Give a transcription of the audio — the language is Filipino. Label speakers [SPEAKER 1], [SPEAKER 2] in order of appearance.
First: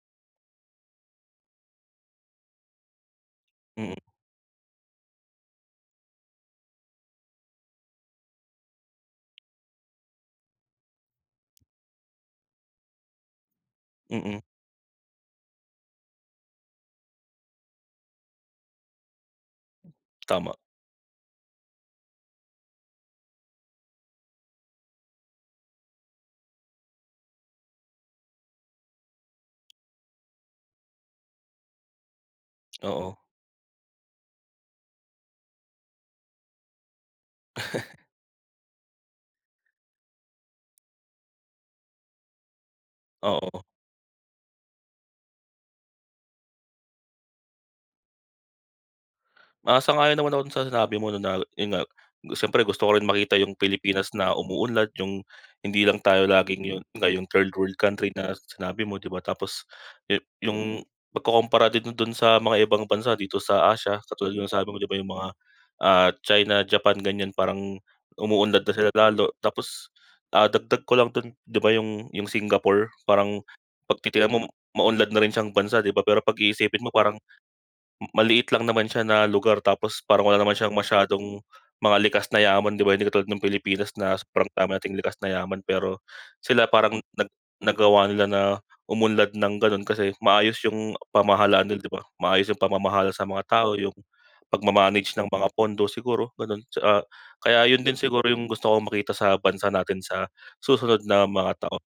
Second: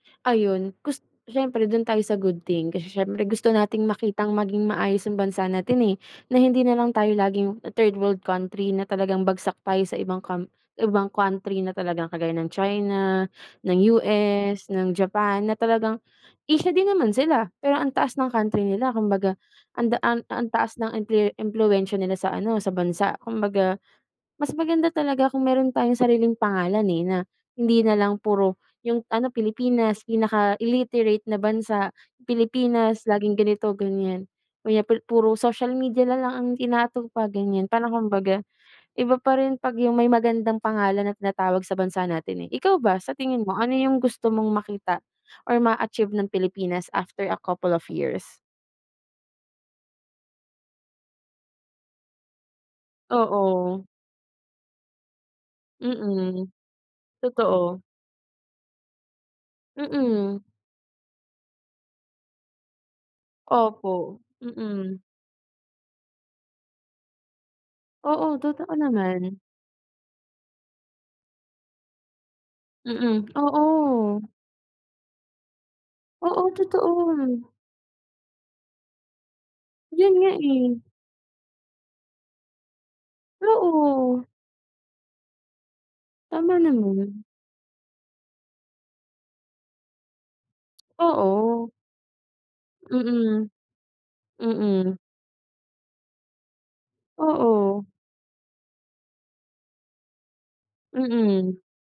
[SPEAKER 1] Ayun gus siyempre do'n tayo sa good thing. Kasi siyempre gusto nating makitang maging maayos ang bansa natin, eh, na hindi nalang tayo laging third world country na talagang bagsak tayo sa ibang cam ibang country na talagang kagaya ng China, ng
[SPEAKER 2] Mm.
[SPEAKER 1] US, ng Japan, na talagang Asia din naman sila, pero ang taas ng country nila. Kumbaga, ang da ah ang
[SPEAKER 2] Tama.
[SPEAKER 1] taas ng impluwe impluwensya nila sa ano, sa bansa. Kumbaga, mas maganda talaga kung meron tayong sariling pangalan, eh, na hindi nalang puro, yung ano, Pilipinas pinaka illiterate na bansa, Pilipinas
[SPEAKER 2] Oo.
[SPEAKER 1] laging ganito-ganyan. Kaya pu puro social media nalang ang inaatupag, ganyan. Parang kumbaga, iba pa rin 'pag yung may magandang pangalan na tinatawag sa bansa natin eh. Ikaw ba sa tingin mo,
[SPEAKER 2] Oo.
[SPEAKER 1] ano yung gusto mong makita or ma-achieve ng Pilipinas after a couple of years?
[SPEAKER 2] Ah, sang-ayon naman ako do'n sa sinabi mo na na yun nga, siyempre gusto ko rin makita yung
[SPEAKER 1] Oo.
[SPEAKER 2] Pilipinas na umuunlad, yung hindi lang tayo
[SPEAKER 1] Mm.
[SPEAKER 2] laging yun yun nga yong third world
[SPEAKER 1] Totoo.
[SPEAKER 2] country na sinabi mo, 'di ba. Tapos yu
[SPEAKER 1] Mm.
[SPEAKER 2] yung pagkukumpara din do'n sa mga ibang bansa dito sa Asia,
[SPEAKER 1] Opo.
[SPEAKER 2] katulad yung sabi mo, 'di ba?
[SPEAKER 1] Mm.
[SPEAKER 2] Yung mga, ah, China, Japan ganyan, parang
[SPEAKER 1] Oo,
[SPEAKER 2] umuunlad na
[SPEAKER 1] totoo
[SPEAKER 2] sila lalo.
[SPEAKER 1] naman.
[SPEAKER 2] Tapos, ah, dagdag ko lang do'n, 'di ba yung yung Singapore
[SPEAKER 1] Mm.
[SPEAKER 2] parang 'pag
[SPEAKER 1] Oo.
[SPEAKER 2] titignan mo maunlad na rin siyang bansa, 'di ba? Pero 'pag
[SPEAKER 1] Oo,
[SPEAKER 2] iisipin mo parang
[SPEAKER 1] totoo.
[SPEAKER 2] maliit lang naman siya na lugar, tapos
[SPEAKER 1] Yun
[SPEAKER 2] parang
[SPEAKER 1] nga,
[SPEAKER 2] wala naman siyang
[SPEAKER 1] eh.
[SPEAKER 2] masyadong mga likas na yaman, 'di ba. Hindi katulad ng Pilipinas na
[SPEAKER 1] Oo.
[SPEAKER 2] sobrang dami nating likas na yaman, pero
[SPEAKER 1] Tama
[SPEAKER 2] sila parang
[SPEAKER 1] naman.
[SPEAKER 2] nag nagawa nila na umunlad ng ganon kasi maayos yung pamahalaan
[SPEAKER 1] Oo.
[SPEAKER 2] nila, 'di ba? Maayos yung pamamahala sa mga
[SPEAKER 1] Mm.
[SPEAKER 2] tao, yung
[SPEAKER 1] Mm.
[SPEAKER 2] pagma-manage ng mga pondo siguro ganun, tsaa kaya yun
[SPEAKER 1] Oo.
[SPEAKER 2] din siguro yung gusto kong makita sa bansa natin sa susunod na mga
[SPEAKER 1] Mm.
[SPEAKER 2] tao